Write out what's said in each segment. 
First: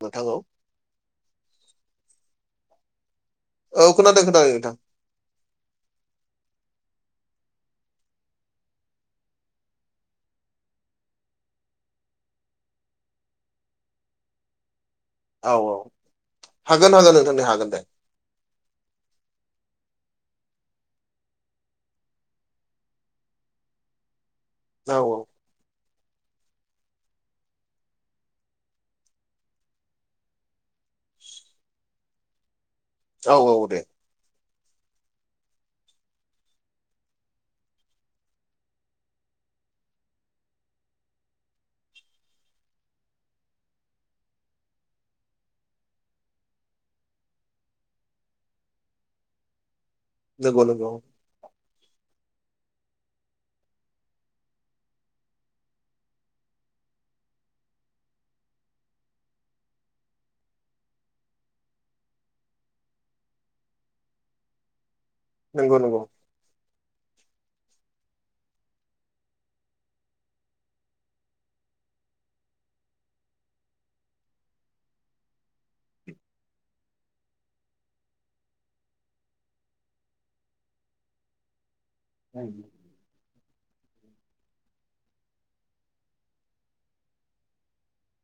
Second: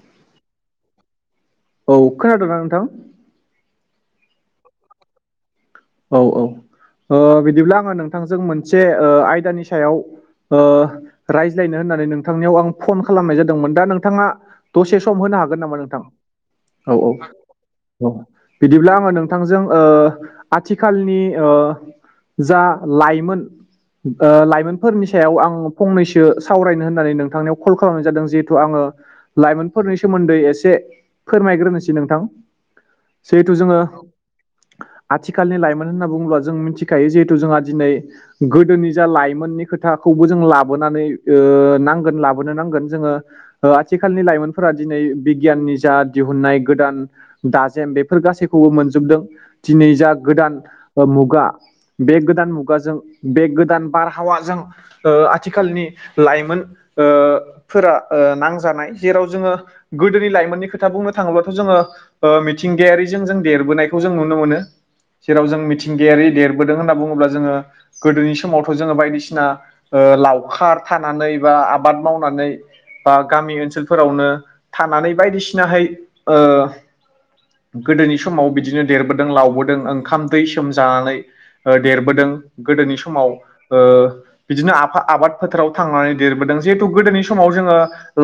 नोंथांखौ औ खोनादोंना नोंथां? औ खोनादों खोनादों नोंथां। औ औ ओ बिदिब्ला आङो नोंथांजों मोनसे ओ आयदानि सायाव ओ रायज्लायनो होननानै नोंथांनियाव आं फन खालामनाय जादोंमोन दा नोंथाङा दसे सम होनो औ हागोन औ नामा नोंथां हागोन औ औ। हागोन नोंथां दे हागोन दे औ बिदिब्ला आङो नोंथांजों ओ आथिखालनि ओ जा लाइमोन ओ लाय औ लाइफोरनि सायाव आं फंनैसो सावरायनो होननानै नोंथांनिआव कल खालामनाय जादों जिहेथु आङो लाइमोनफोरनि सोमोन्दै एसे फोरमायग्रोनोसै नोंथां औ जिहेथु औ दे जोङो आथिखालनि लाइमोन होनना बुङोब्ला जों मिथिखायो जिहेथु जोंहा दिनै गोदोनि जा लाइमोननि खोथाखौबो जों लाबोनानै नांगोन लाबोनो नांगोन जोङो आथिखालनि लाइमोनफोरा दिनै बिगियाननि जा दिहुननाय गोदान दाजेम बेफोर गासैखौबो मोनजोबदों दिनै जा गोदान नंगौ नंगौ ओ मुगा बे गोदान मुगाजों बे गोदान बारहावाजों ओ आथिखालनि लाइमोन फोरा नांजानाय जेराव जोङो गोदोनि लाइमोननि खोथा बुंनो थाङोब्लाथ' जोङो मिथिंगायारिजों जों देरबोनायखौ जों नुनो मोनो। जेराव जों नंगौ नंगौ मिथिंगायारि देरबोदों होनना बुङोब्ला जोङो गोदोनि समावथ' जोङो बायदिसिना ओ लावखार थानानै बा आबाद मावनानै बा गामि ओनसोलफोरावनो थानानै बायदिसिनाहाय ओ गोदोनि समाव बिदिनो देरबो दों लावबोदों ओंखाम दै सोमजानानै देरबोदों ओ गोदोनि समाव बिदिनो आफा आबाद फोथाराव थांनानै देरबोदों जिहेथु गोदोनि समाव जोङो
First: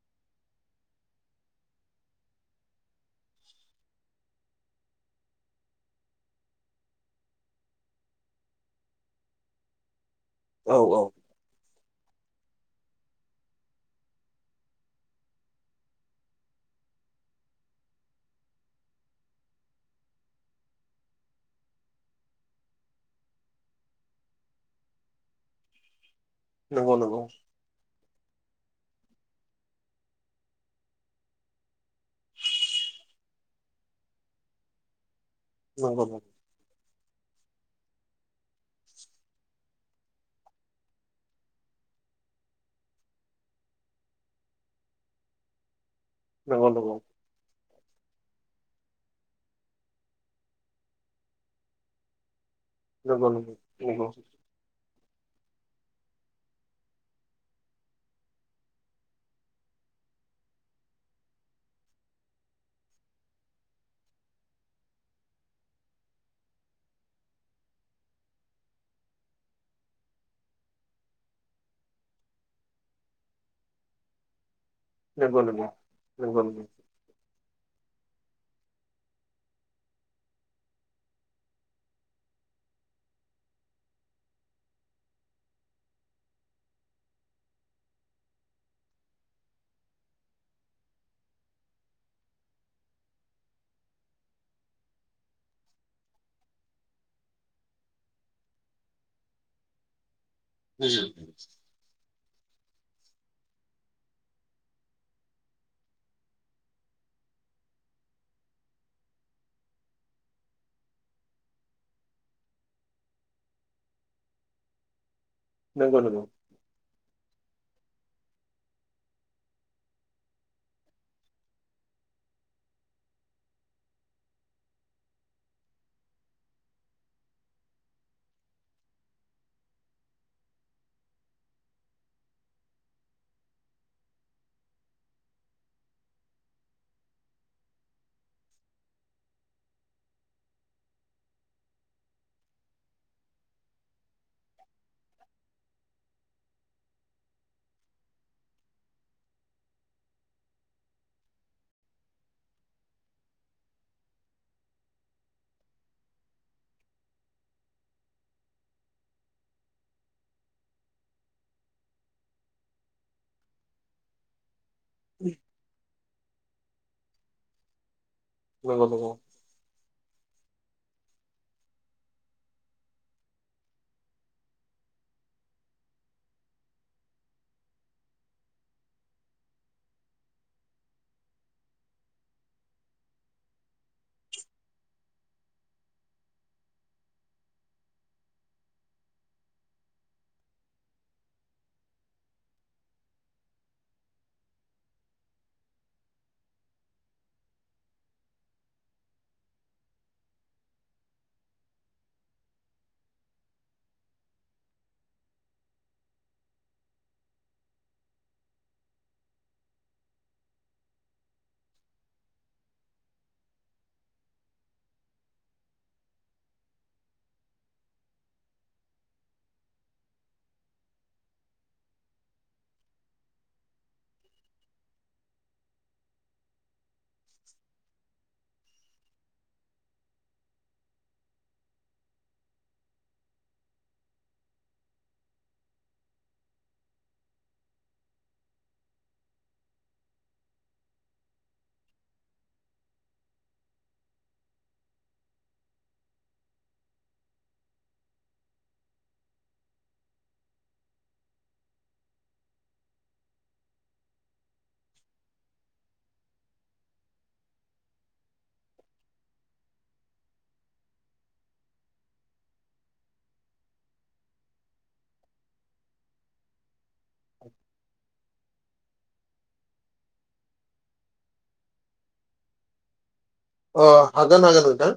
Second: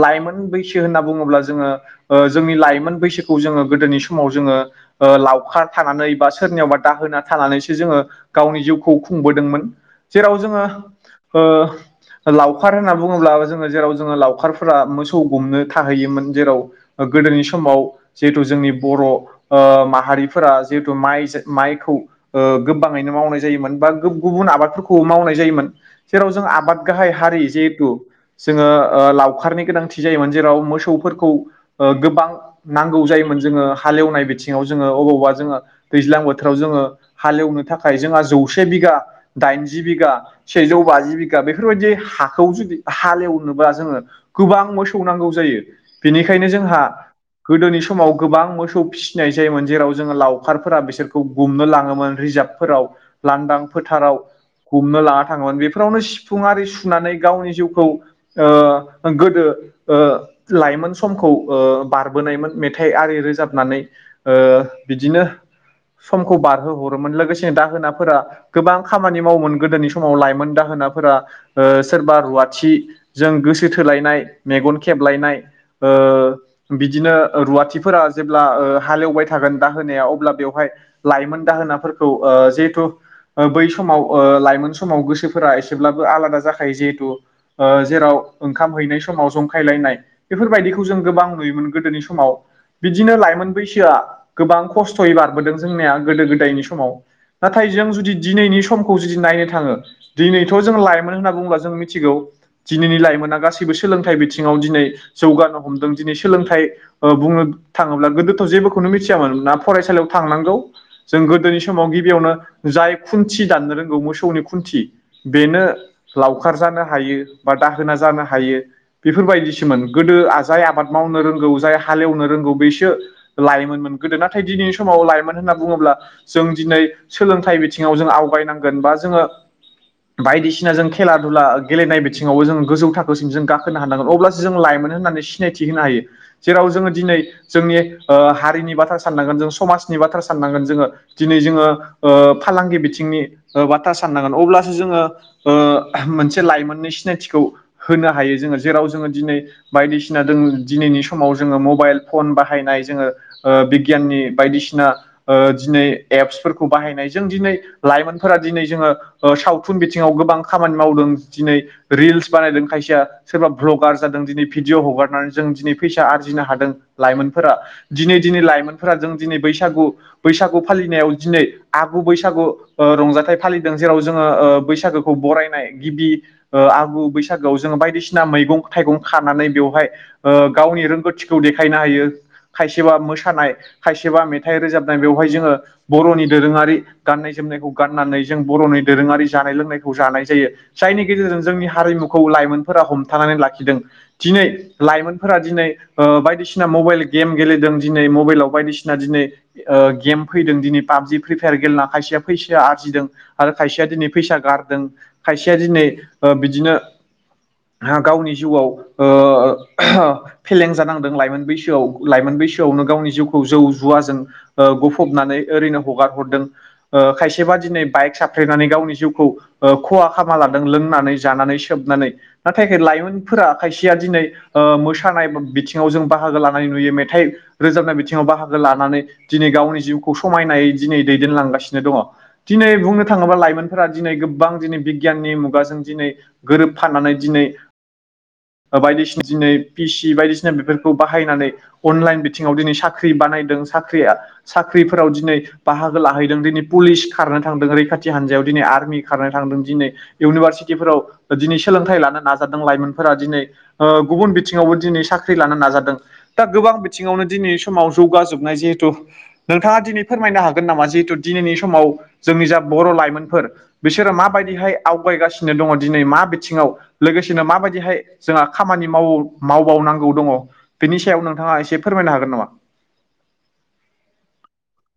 लाइमोन बैसो होनना बुङोब्ला जोङो ओ जोंनि लाइमोन बैसोखौ जोङो गोदोनि समाव जोङो ओ लावखार थानानै बा सोरनियावबा दाहोना थानानैसो जोङो गावनि जिउखौ खुंबोदोंमोन। जेराव जोङो औ औ ओ लावखार होनना बुङोब्ला जोङो जेराव जोङो लावखारफोरा मोसौ गुमनो थाहैयोमोन जेराव गोदोनि समाव जिहेथु जोंनि बर' ओ माहारि फोरा जिहेतु माइजो माइखौ ओ गोबाङैनो मावनाय जायोमोन बा गुबुन आबादफोरखौबो मावनाय जायोमोन। जेराव जों आबाद नंगौ गाहाय नंगौ हारि जिहेथु जोङो लावखारनि गोनांथि जायोमोन जेराव मोसौफोरखौ गोबां नांगौ जायोमोन जोङो हालेवनाय बिथिङाव जोङो अबावबा जोङो नंगौ दैज्लां बो बोथोराव जोङो हालेवनो थाखाय जोंहा जौसे बिघा दाइनजि बिघा सेजौ बाजि बिघा बेफोरबायदि हाखौ जुदि हालेवनोबा जोङो गोबां मोसौ नांगौ जायो। बेनिखायनो जोंहा गोदोनि समाव गोबां मोसौ फिसिनाय जायोमोन जेराव जोंङो लावखारफोरा बिसोरखौ गुमनो लाङोमोन रिजार्बफोराव नंगौ नंगौ लांदां नंगौ फोथाराव। गुमनो लाना थाङोमोन। बेफोरावनो सिफुं आरि सुनानै गावनि जिउखौ आ गोदो ओ लाइमोन समखौ ओ बारबोनायमोन मेथाइ आरि रोजाबनानै। ओ बिदिनो समखौ बारहोहरोमोन लोगोसे दाहोनाफोरा गोबां खामानि मावोमोन गोदोनि समाव लाइमोन दाहोनाफोरा ओ सोरबा रुवाथि। जों गोसो थोलायनाय मेगन खेबलायनाय नंगौ नंगौ नंगौ नंगौ बिदि बिदिनो ओ रुवाथिफोरा जेब्ला ओ हालेवबाय थागोन। दाहोनाया अब्ला बेवहाय लाइमोन दाहोनाफोरखौ ओ जिहेथु बै समाव लाइमोन समाव गोसोफोरा एसेब्लाबो आलादा जाखायो जिहेथु जेराव ओंखाम हैनाय समाव जंखायलायनाय बेफोरबायदिखौ जों गोबां नुयोमोन गोदोनि समाव बिदिनो लाइमोन बैसोआ गोबां खस्थ'यै बारबोदों जोंनिया गोदो गोदायनि समाव। नाथाय जों जुदि दिनैनि समखौ जुदि नायनो थाङो दिनैथ' जों लाइमोन होनना बुङोब्ला जों मिथिगौ। दिनैनि लाइमोना गासैबो सोलोंथाइ बिथिङाव दिनै जौगानो हमदों दिनै सोलोंथाइ बुंनो थाङोब्ला गोदोथ' जेबोखौनो मिथियामोन ना फरायसालियाव थांनांगौ जों गोदोनि समाव गिबियावनो जाय खुन्थि दाननो रोंगौ मोसौनि खुन्थि बेनो नंगौ नंगौ लावखार जानो हायो बा दाहोना जानो हायो। बेफोरबायदिसोमोन गोदो जाय आबाद मावनो रोंगौ जाय हालेवनो रोंगौ बेसो लाइोममोनमोन गोदो नाथाय दिनैनि समाव लाइमोन होनना बुङोब्ला जों दिनै सोलोंथाइ बिथिङाव जों आवगायनांगोन बा जोंङो बायदिसिना जों खेला दुला गेलेनाय बिथिङावबो जों गोजौ थाखोसिम जों गाखोनो हानांगोन अब्ला जों लाइमोन होननानै सिनायथि होनो हायो जेराव जोंङो दिनै जोंनि हारिनि बा बाथ्रा साननोन जों समाजनि बाथ्रा साननांगोन जोंङो दिनै जोंङो फालांगि बिथिंनि बाथ्रा साननांगोन अब्लासो जोंङो मोनसे लाइमोननि सिनायथिखौ होनो हायो जोंङो जेराव जोंङो दिनै बायदिसिना जों दिनैनि समाव जोंङो मबाइल फन बाहायनाय जोंङो बिगियाननि बायदिसिना दिनै एप्सफोरखौ बाहायनाय जों दिनै लाइमोनफोरा दिनै जोंङो सावथुन बिथिङाव गोबां खामानि मावदों दिनै रिल्स बानायदों खायसेया सोरबा भ्लगार जादों दिनै भिडअ हगारनानै जों दिनै फैसा आरजिनो हादों लाइमोनफोरा दिनै दिनै ला फोर नंगौ जों दिनै बैसागु बैसागु फालिनायाव दिनै आगु बैसागु ओ रंजाथाइ फालिदों जेराव जोंङो ओ बैसागो खौ बरायनाय गिबि ओ आगु बैसागोआव जोङो बायदिसिना मैगं थाइगं खानानै बेवहाय ओ गावनि रोंगौथिखौ देखायनो हायो खायसेबा मोसानाय खायसेबा मेथाइ रोजाबनाय बेवहाय जोंङो बर'नि दोरोङारि गाननाय जोमनायखौ गाननानै जों बर'नि दोरोङारि जानाय लोंनायखौ जानाय जायो जायनि गेजेरजों जोंनि हारिमुखौ लाइमोनफोरा हमथानानै लाखिदों दिनै लाइमोनफोरा दिनै ओ बायदिसिना मबाइल गेम गेलेदों दिनै मबाइलाव बायदिसिना दिनै ओ गेम फैदों दिनै पाबजि फ्रि फायार गेलेना खायसेया फैसा आरजिदों आरो खायसेया दिनै फैसा गारदों खायसेया दिनै ओ बिदिनो हा गावनि जिउआव ओ फेलें जानांदों लाइमोन बैसोआव लाइमोन बैसोआवनो गावनि जिउ खौ जौ जुवाजों ओ गफबनानै ओरैनो हगार हरदों ओ खायसेबा दिनै बाइक साफ्रेनानै गावनि जिउखौ ओ खहा खालामा लादों लोंनानै जानानै सोबनानै नाथाय खाय लाइमोनफोरा खायसेया दिनै ओ मोसानाय बा बिथिङाव जों बाहागो लानानै नुयो मेथाइ रोजाबनाय बिथिं सिङाव बाहागो लानानै दिनै गावनि जिउखौ समायनायै दिनै दैदेनलांगासिनो दङ दिनै बुंनो थाङोब्ला लाइमोनफोरा दिनै गोबां दिनै बिगियाननि मुगाजों दिनै गोरोबफाननानै दिनै ओ बायदिसिना दिनै पि सि बायदिसिना बेफोरखौ बाहायनानै अनलाइन बिथिङाव दिनै सा ख्रि बानायदों साख्रिया साख्रिफोराव दिनै बाहागो लाहैदों दिनै पुलिस खारनो थांदों रैखाथि हान्जायाव दिनै आर्मि खारनो थांदों दिनै इउनिभारसिटिफोराव ओ दिनै सोलोंथाइ लानो नाजादों लाइमोनफोरा दिनै ओ गुबुन बिथिङावबो दिनै साख्रि लानो नाजादों दा गोबां बिथिङावनो दिनै समाव जौगाजोबनाय जिहेथु नोंथाङा दिनै फोरमायनो हागोन नामा जिहेथु दिनैनि समाव जोंनि जा बर' लाइमोनफोर बिसोरो माबायदिहाय आवगायगासिनो दङ दिनै मा बिथिङाव लोगोसेनो माबायदिहाय जोंहा खामानि माव मावबावनांगौ दङ बेनि सायाव नोंथाङा एसे फोरमायनो हागोन नामा? अ हागान हागोन नोंथां।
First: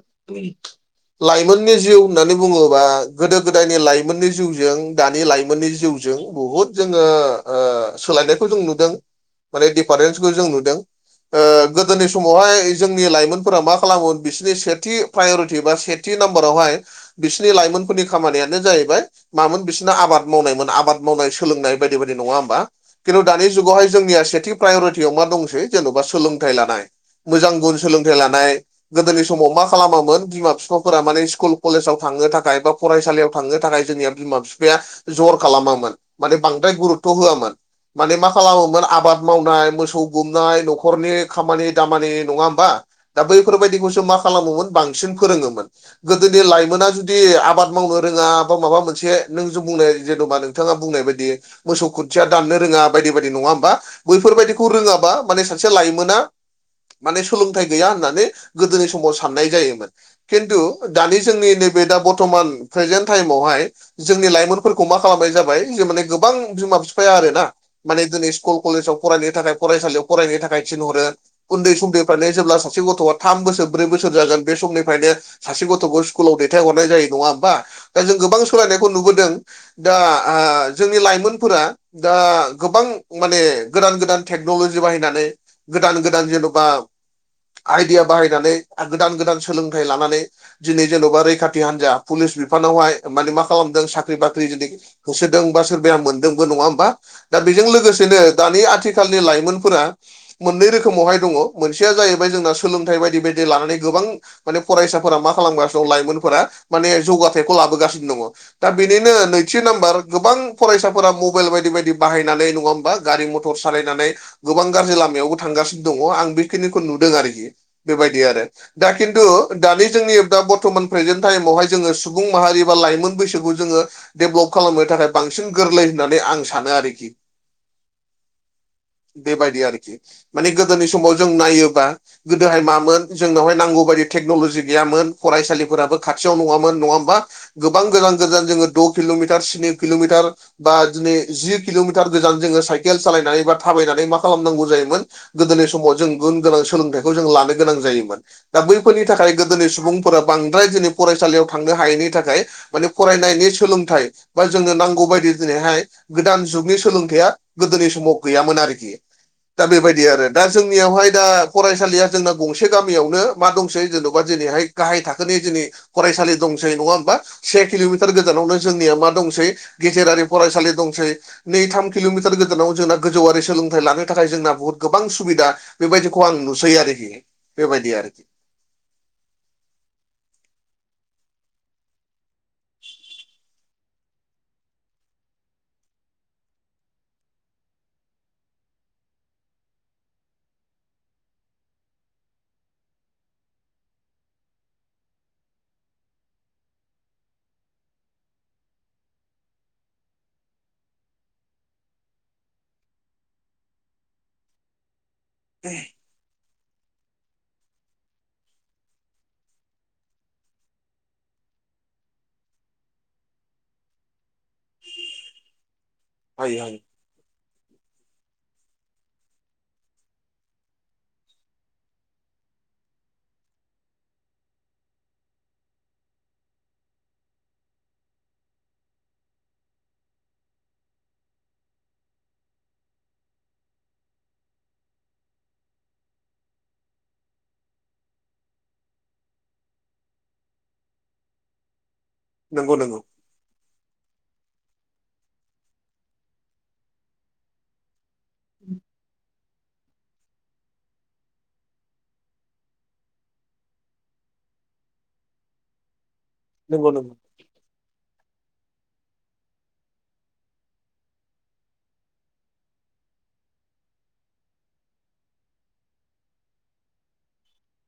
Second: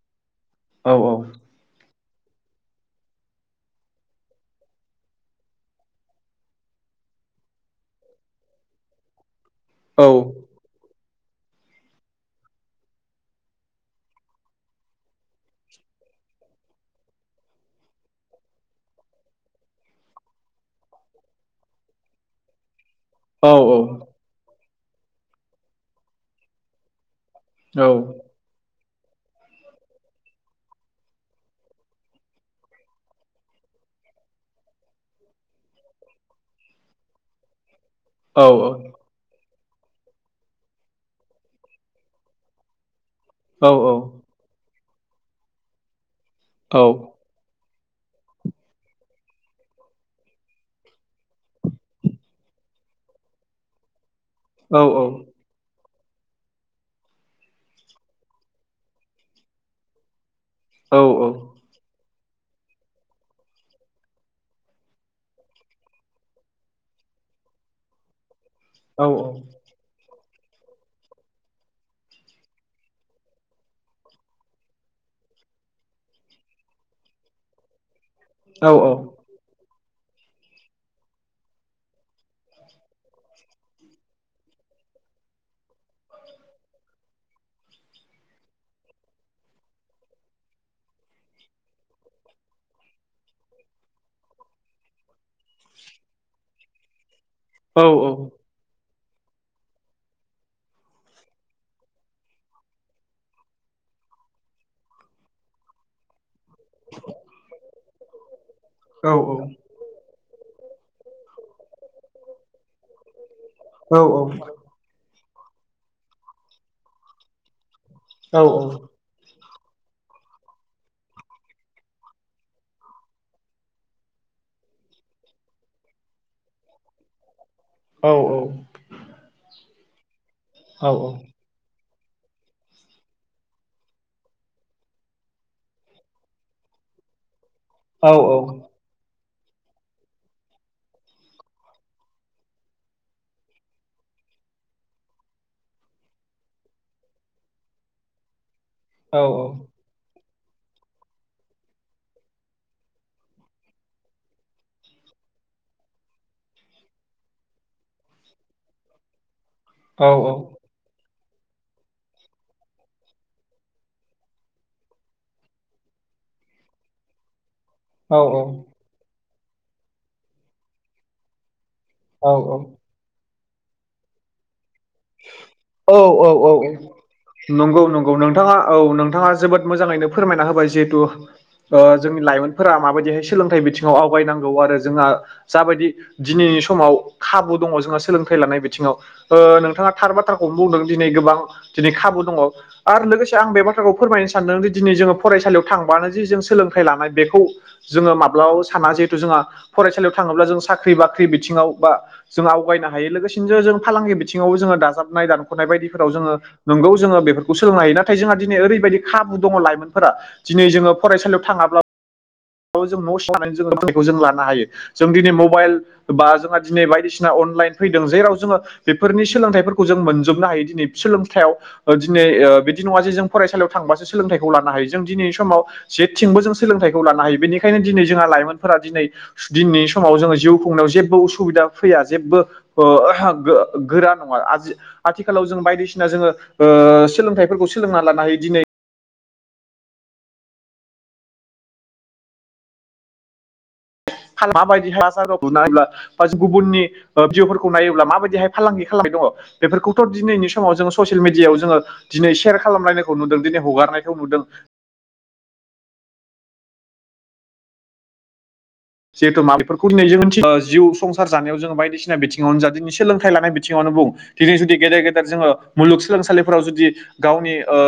औ औ। लाइमोननि जिउ होननानै बुङोबा गोदो गोदायनि लाइमोननि जिउजों दानि लाइमोननि जिउ जों बुहुद जोङो ओ सोलायनायखौ जों नुदों [inaudible] माने औ दिफारेन्सखौ जों नुदों ओ गोदोनि समावहाय जोंनि लाइमोन फोरा मा खालामोमोन बिसोरनि सेथि प्राय'रिटि बा सेथि नाम्बारावहाय बिसिनि लाइमोनफोरनि खामानियानो जाहैबाय मामोन बिसोरनो आबाद मावनायमोन आबाद मावनाय सोलोंनाय बायदि बायदि। नङा होमबा? खिन्थु दानि औ जुगावहाय जोंनिया सेथि प्राय'रिटियाव मा दंसै जेन'बा सोलोंथाइ लानाय मोजां गुन औ सोलोंथाइ लानाय गोदोनि समाव मा खालामामोन बिमा बिफाफोरा माने सिकुल कलेजाव थांनो थाखाय बा फरायसालियाव थांनो थाखाय जोंनिया बिमा बिफाया जर खालामामोन माने बांद्राय गुरुतथ' होआमोन माने मा औ खालामोमोन आबाद मावनाय मोसौ गुमनाय न'खरनि खामानि दामानि। नङा होमबा? दा औ बैफोरबायदिखौसो मा खालामोमोन बांसिन फोरोङोमोन। गोदोनि औ लाइमोना जुदि आबाद मावनो रोङा बा माबा मोनसे नों ज' बुंनाय जेेन'बा नोंथाङा बुंनाय बायदि मोसौ खुन्थिया दाननो रोङा बायदि बायदि। नङा होमबा? बैफोरबायदिखौ औ रोङाबा माने सासे लाइमोना माने सोलोंथाइ गैया होननानै गोदोनि समाव साननाय जायोमोन खिन्थु दानि जोंनि नैबे दा बरथ'मान प्रेजेन्ट टाइमावहाय जोंनि लाइमोनफोरखौ मा खालामनाय जाबाय जे माने गोबां बिमा फिफाया आरोना माने दिनै स्कुल कलेजाव फरायनो थाखाय फरायसालियाव फरायनो थाखाय थिनहरो उन्दै उन्दैफ्रानो जेब्ला सासे गथ'आ थाम बोसोर ब्रै बोसोर जागोन बे समनिफ्रायनो सासे गथ'खौ स्कुलाव दैथायहरनाय जायो नङा होमबा दा जों गोबां सोलायनायखौ नुबोदों दा जोंनि लाइमोनफोरा दा गोबां माने गोदान गोदान टेक्न'लजि बाहायनानै गोदान गोदान जेन'बा आइडिया बाहायनानै गोदान गोदान सोलोंथाइ लानानै दिनै जेन'बा रैखाथि हान्जा पुलिस बिफानावहाय माने मा खालामदों साख्रि बाख्रि जै होसोदोंबा सोरबाया मोन्दोंबो नङा होमबा दा बेजों लोगोसेनो औ दानि आथिखालनि लाइमोनफोरा मोननै रोखोमावहाय दङ मोनसेया जाहैबाय जोंना सोलोंथाइ बायदि बायदि लानानै गोबां माने फरायसाफोरा मा खालामगासिनो दं लाइमोनफोरा माने जौगाथायाइखौ लाबोगासिनो दङ दा बेनिनो नैथि नाम्बार गोबां फरायसाफोरा मबाइल बायदि बायदि बाहायनानै नङा होमबा गारि मथर र सालायनानै गोबां गाज्रि लामायावबो थांगासिनो दङ आं बेखिनिखौ नुदों आरोखि बेबायदि आरो दा खिन्थु दानि जोंनि दा बर्थमान प्रेजेन्ट टाइमावहाय जोङो सुबुं माहारि बा लाइमोन बैसोखौ जोङो डेभलप खालामनो थाखाय बांसिन गोरलै होननानै आं सानो आरोखि। औ औ बेबायदि आरोखि माने गोदोनि समाव जों नायोबा गोदोहाय मामोन जोंनावहाय नांगौ बायदि टेक्न'लजि गैयामोन फरायसालिफोराबो खाथियाव नङामोन नङा ओमबा गोबां गोजान गोजान जोङो द' किल'मिटार स्नि किल'मिटार बा दिनै जि किल'मिटार गोजान जोङो साइकेल सालायनानै बा थाबायनानै मा खालामनांगौ जायोमोन गोदोनि समाव जों गुन गोनां सोलोंथाइखौ जों लानो गोनां जायोमोन दा बैफोरनि थाखाय गोदोनि सुबुं फोरा बांद्राय दिनै फरायसालियाव थांनो हायैनि थाखाय माने फरायनायनि सोलोंथाइ बा जोंनो नांगौ बायदि दिनैहाय गोदान जुगनि सोलोंथाइया गोदोनि समाव गैयामोन आरोखि। दा बेबायदि आरो दा जोंनियावहाय दा फरायसालिया जोंना गंसे गामियावनो मा दंसै जेन'बा दिनैहाय गाहाय थाखोनि दिनै फरायसालि दंसै नङा होमबा? से किल'मिटार गोजानावनो जोंनिया मा दंसै गेजेरारि फरायसालि दंसै, नै थाम किल'मिटार गोजानाव जोंना गोजौवरि सोलोंथाइ लानो थाखाय जोंना बुहुत गोबां सुबिदा बेबायदि खौ आं औ नुसै औ आरोखि नंगौ बेबायदि आरो। नंगौ नोंथाङा औ नोंथाङा जोबोद मोजाङैनो फोरमायना होबाय जिहेथु ओ जोंनि लाइमोन फोरा माबायदिहाय सोलोंथाइ बिथिङाव आवगायनांगौ आरो जोंहा जाबायदि दिनैनि समाव खाबु दङ जोंहा सोलोंथाइ लानाय बिथिङाव ओ नोंथाङा थार बाथ्राखौनो बुंदों दिनै गोबां दिनै खाबु दङ। आरो लोगोसे आं बे बाथ्राखौ फोरमायनो सानदों दिनै जोङो फरायसालियाव थांबानो जे जों सोलोंथाइ लानाय बेखौ जोङो माब्लाबाबो साना जिहेथु जोंहा फरायसालियाव थाङोब्ला जों साख्रि बाख्रि बिथिङाव बा जों आवगायनो हायो लोगोसेनो जों फालांगि बिथिङाव जोङो दाजाबनाय दानख'नाय बायदिफोराव जोङो नोंगौ जोङो बेफोरखौ सोलोंनो हायो नाथाय जोंहा दिनै ओरैबायदि खाबु दङ लाइमोनफोरा दिनै जोङो फरायसालियाव थाङाब्ला जों न' सिंआव थानानै जोङोखौ जों लानो हायो जों दिनै मबाइल बा जोंहा हायो हायो दिनै बायदिसिना अनलाइन फैदों जेराव जोङो बेफोरनि सोलोंथाइ खौ जों मोनजोबनो हायो दिनै सोलोंथायाव दिनै ओ बिदि नङा जे जों फरायसालियाव थांबासो सोलोंथाइखौ लानो हायो जों दिनैनि समाव जेथिंबो जों सोलोंथाइखौ लानो हायो बेनिखायनो दिनै जोंहा लाइमोनफोरा दिनै दिनैनि समाव जोङो जिउ खुंनायाव जेबो उसुबिदा फैया जेबबो ओ गो-गोरा नङा आ आथिखालाव जों बायदिसिना जोङो ओ सोलोंथाइफोरखौ सोलोंना लानो हायो दिनै नोंगौ नोंगौ माबायदिहाय [unintelligible] ब्ला बा गुबुननि जिउफोरखौ नायोब्ला माबायदिहाय फालांगि खालामबाय दङ। बेफोरखौथ' दिनैनि समाव जोङो ससियेल मिडियायाव जोङो दिनै सेयार खालामनायखौ नुदों दिनै हगारनायखौ नुदों। नंगौ नंगौ जिहेथु मा बेफोरखौ दिनै जों मिथियो जिउ संसार जानायाव जोङो बायदिसिना बिथिङावनो जा दिनै सोलोंथाइ लानाय बिथिङावनो बुं दिनै जुदि गेदेर गेदेर जोङो मुलुगसोलोंसालिफोराव जुदि गावनि ओ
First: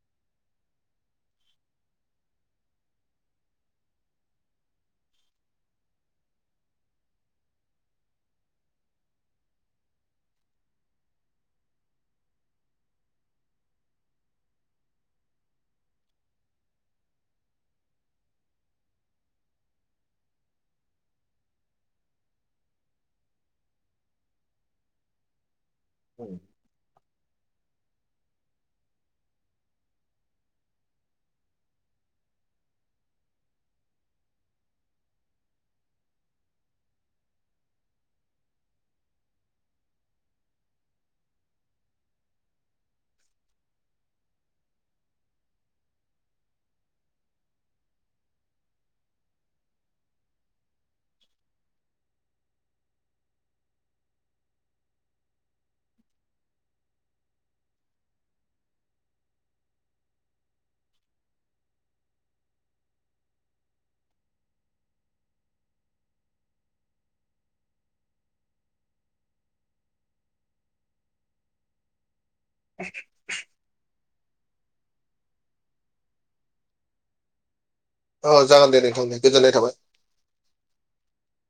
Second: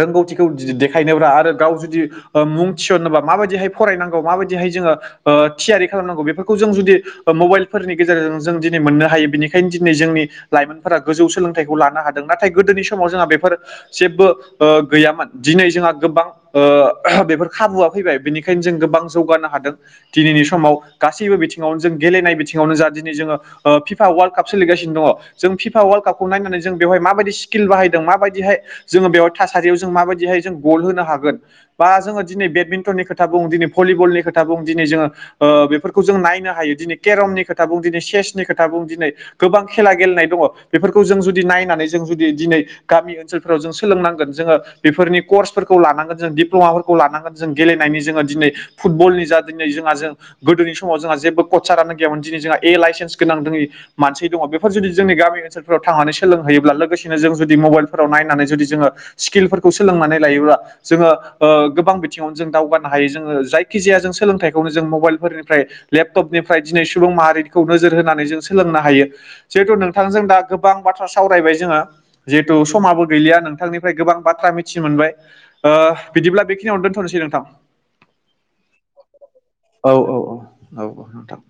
रोंगौथिखौ दि-देखायनोब्ला आरो गाव जुदि ओ मुं थिसननोबा माबायदिहाय फरायनांगौ माबायदिहाय जोङो ओ थियारि खालामनांगौ बेफोरखौ जों जुदि मबाइलफोरनि गेजेरजों जों दिनै मोननो हायो बिनिखायनो दिनै जोंनि लाइमोनफोरा गोजौ सोलोंथाइखौ लानो हादों नाथाय गोदोनि समाव जोंहा बेफोर जेबबो ओ गैयामोन दिनै जोंहा गोबां ओ बेफोर खाबुआ फैबाय बेनिखायनो जों गोबां जौगानो हादों। दिनैनि समाव गासैबो बिथिङावनो जों गेलेनाय बिथिङावनो जा दिनै जोङो ओ फिफा वालकप सोलिगानो दङ जों फिफा वालकापखौ नायनानै जों बेयावहाय माबायदि स्किल बाहायदों माबायदिहाय जोङो बेयाव थासारियाव जों माबायदिहाय जों गल होनो हागोन। बा जोंङो दिनै बेडमिन्टननि खोथा बुं दिनै भलिबलनि खोथा बुं दिनै जोंङो ओ बेफोरखौ जों नायनो हायो दिनै केरमनि खोथा बुं दिनै चेसनि खोथा बुं दिनै गोबां खेला गेलेनाय दङ बेफोरखौ जों जुदि नायनानै जों जुदि दिनै गामि ओनसोलफोराव जों सोलोंनांगोन जोंङो बेफोरनि कर्सफोरखौ लानांगोन जों दिप्ल'माफोर खौ लानांगोन जों गेलेनायनि जोंङो दिनै फुटबलनि जा दिनै जोंहा जों गोदोनि समाव जोंहा जेबो कचारानो गैयामोन दिनि जोंहा ए लाइसेन्स गोनां दोङो। मानसि दङ बेफोर जुदि जोंनि गामि ओनसोलफोराव थांनानै सोलोंहैयोब्ला लोगोसेनो जों जुदि मबाइलफोराव नायनानै जुदि जोंङो स्किलफोरखौ सोलोंनानै लायोब्ला जोंङो ओ गोबां बिथिङावनो जों दावगानो हायो जोंङो जाय खिजाया जों सोलोंथाइखौनो जों मबाइलफोरनिफ्राय लेपटपनिफ्राय दिनै सुबुं माहारिखौ नोजोर होनानै जों सोलोंनो हायो। जिहेतु नोंथांजों दा गोबां बाथ्रा सावरायबाय जोंङो जिहेतु समाबो गैलिया नोंथांनिफ्राय गोबां बाथ्रा मिथिनो मोनबाय ओ बिदिब्ला बेखिनियावनो दोन्थ'नोसै नोंथां। औ जागोन दे नोंथां दे गोजोननाय थाबाय। औ-औ-औ-औ-औ नोंथां।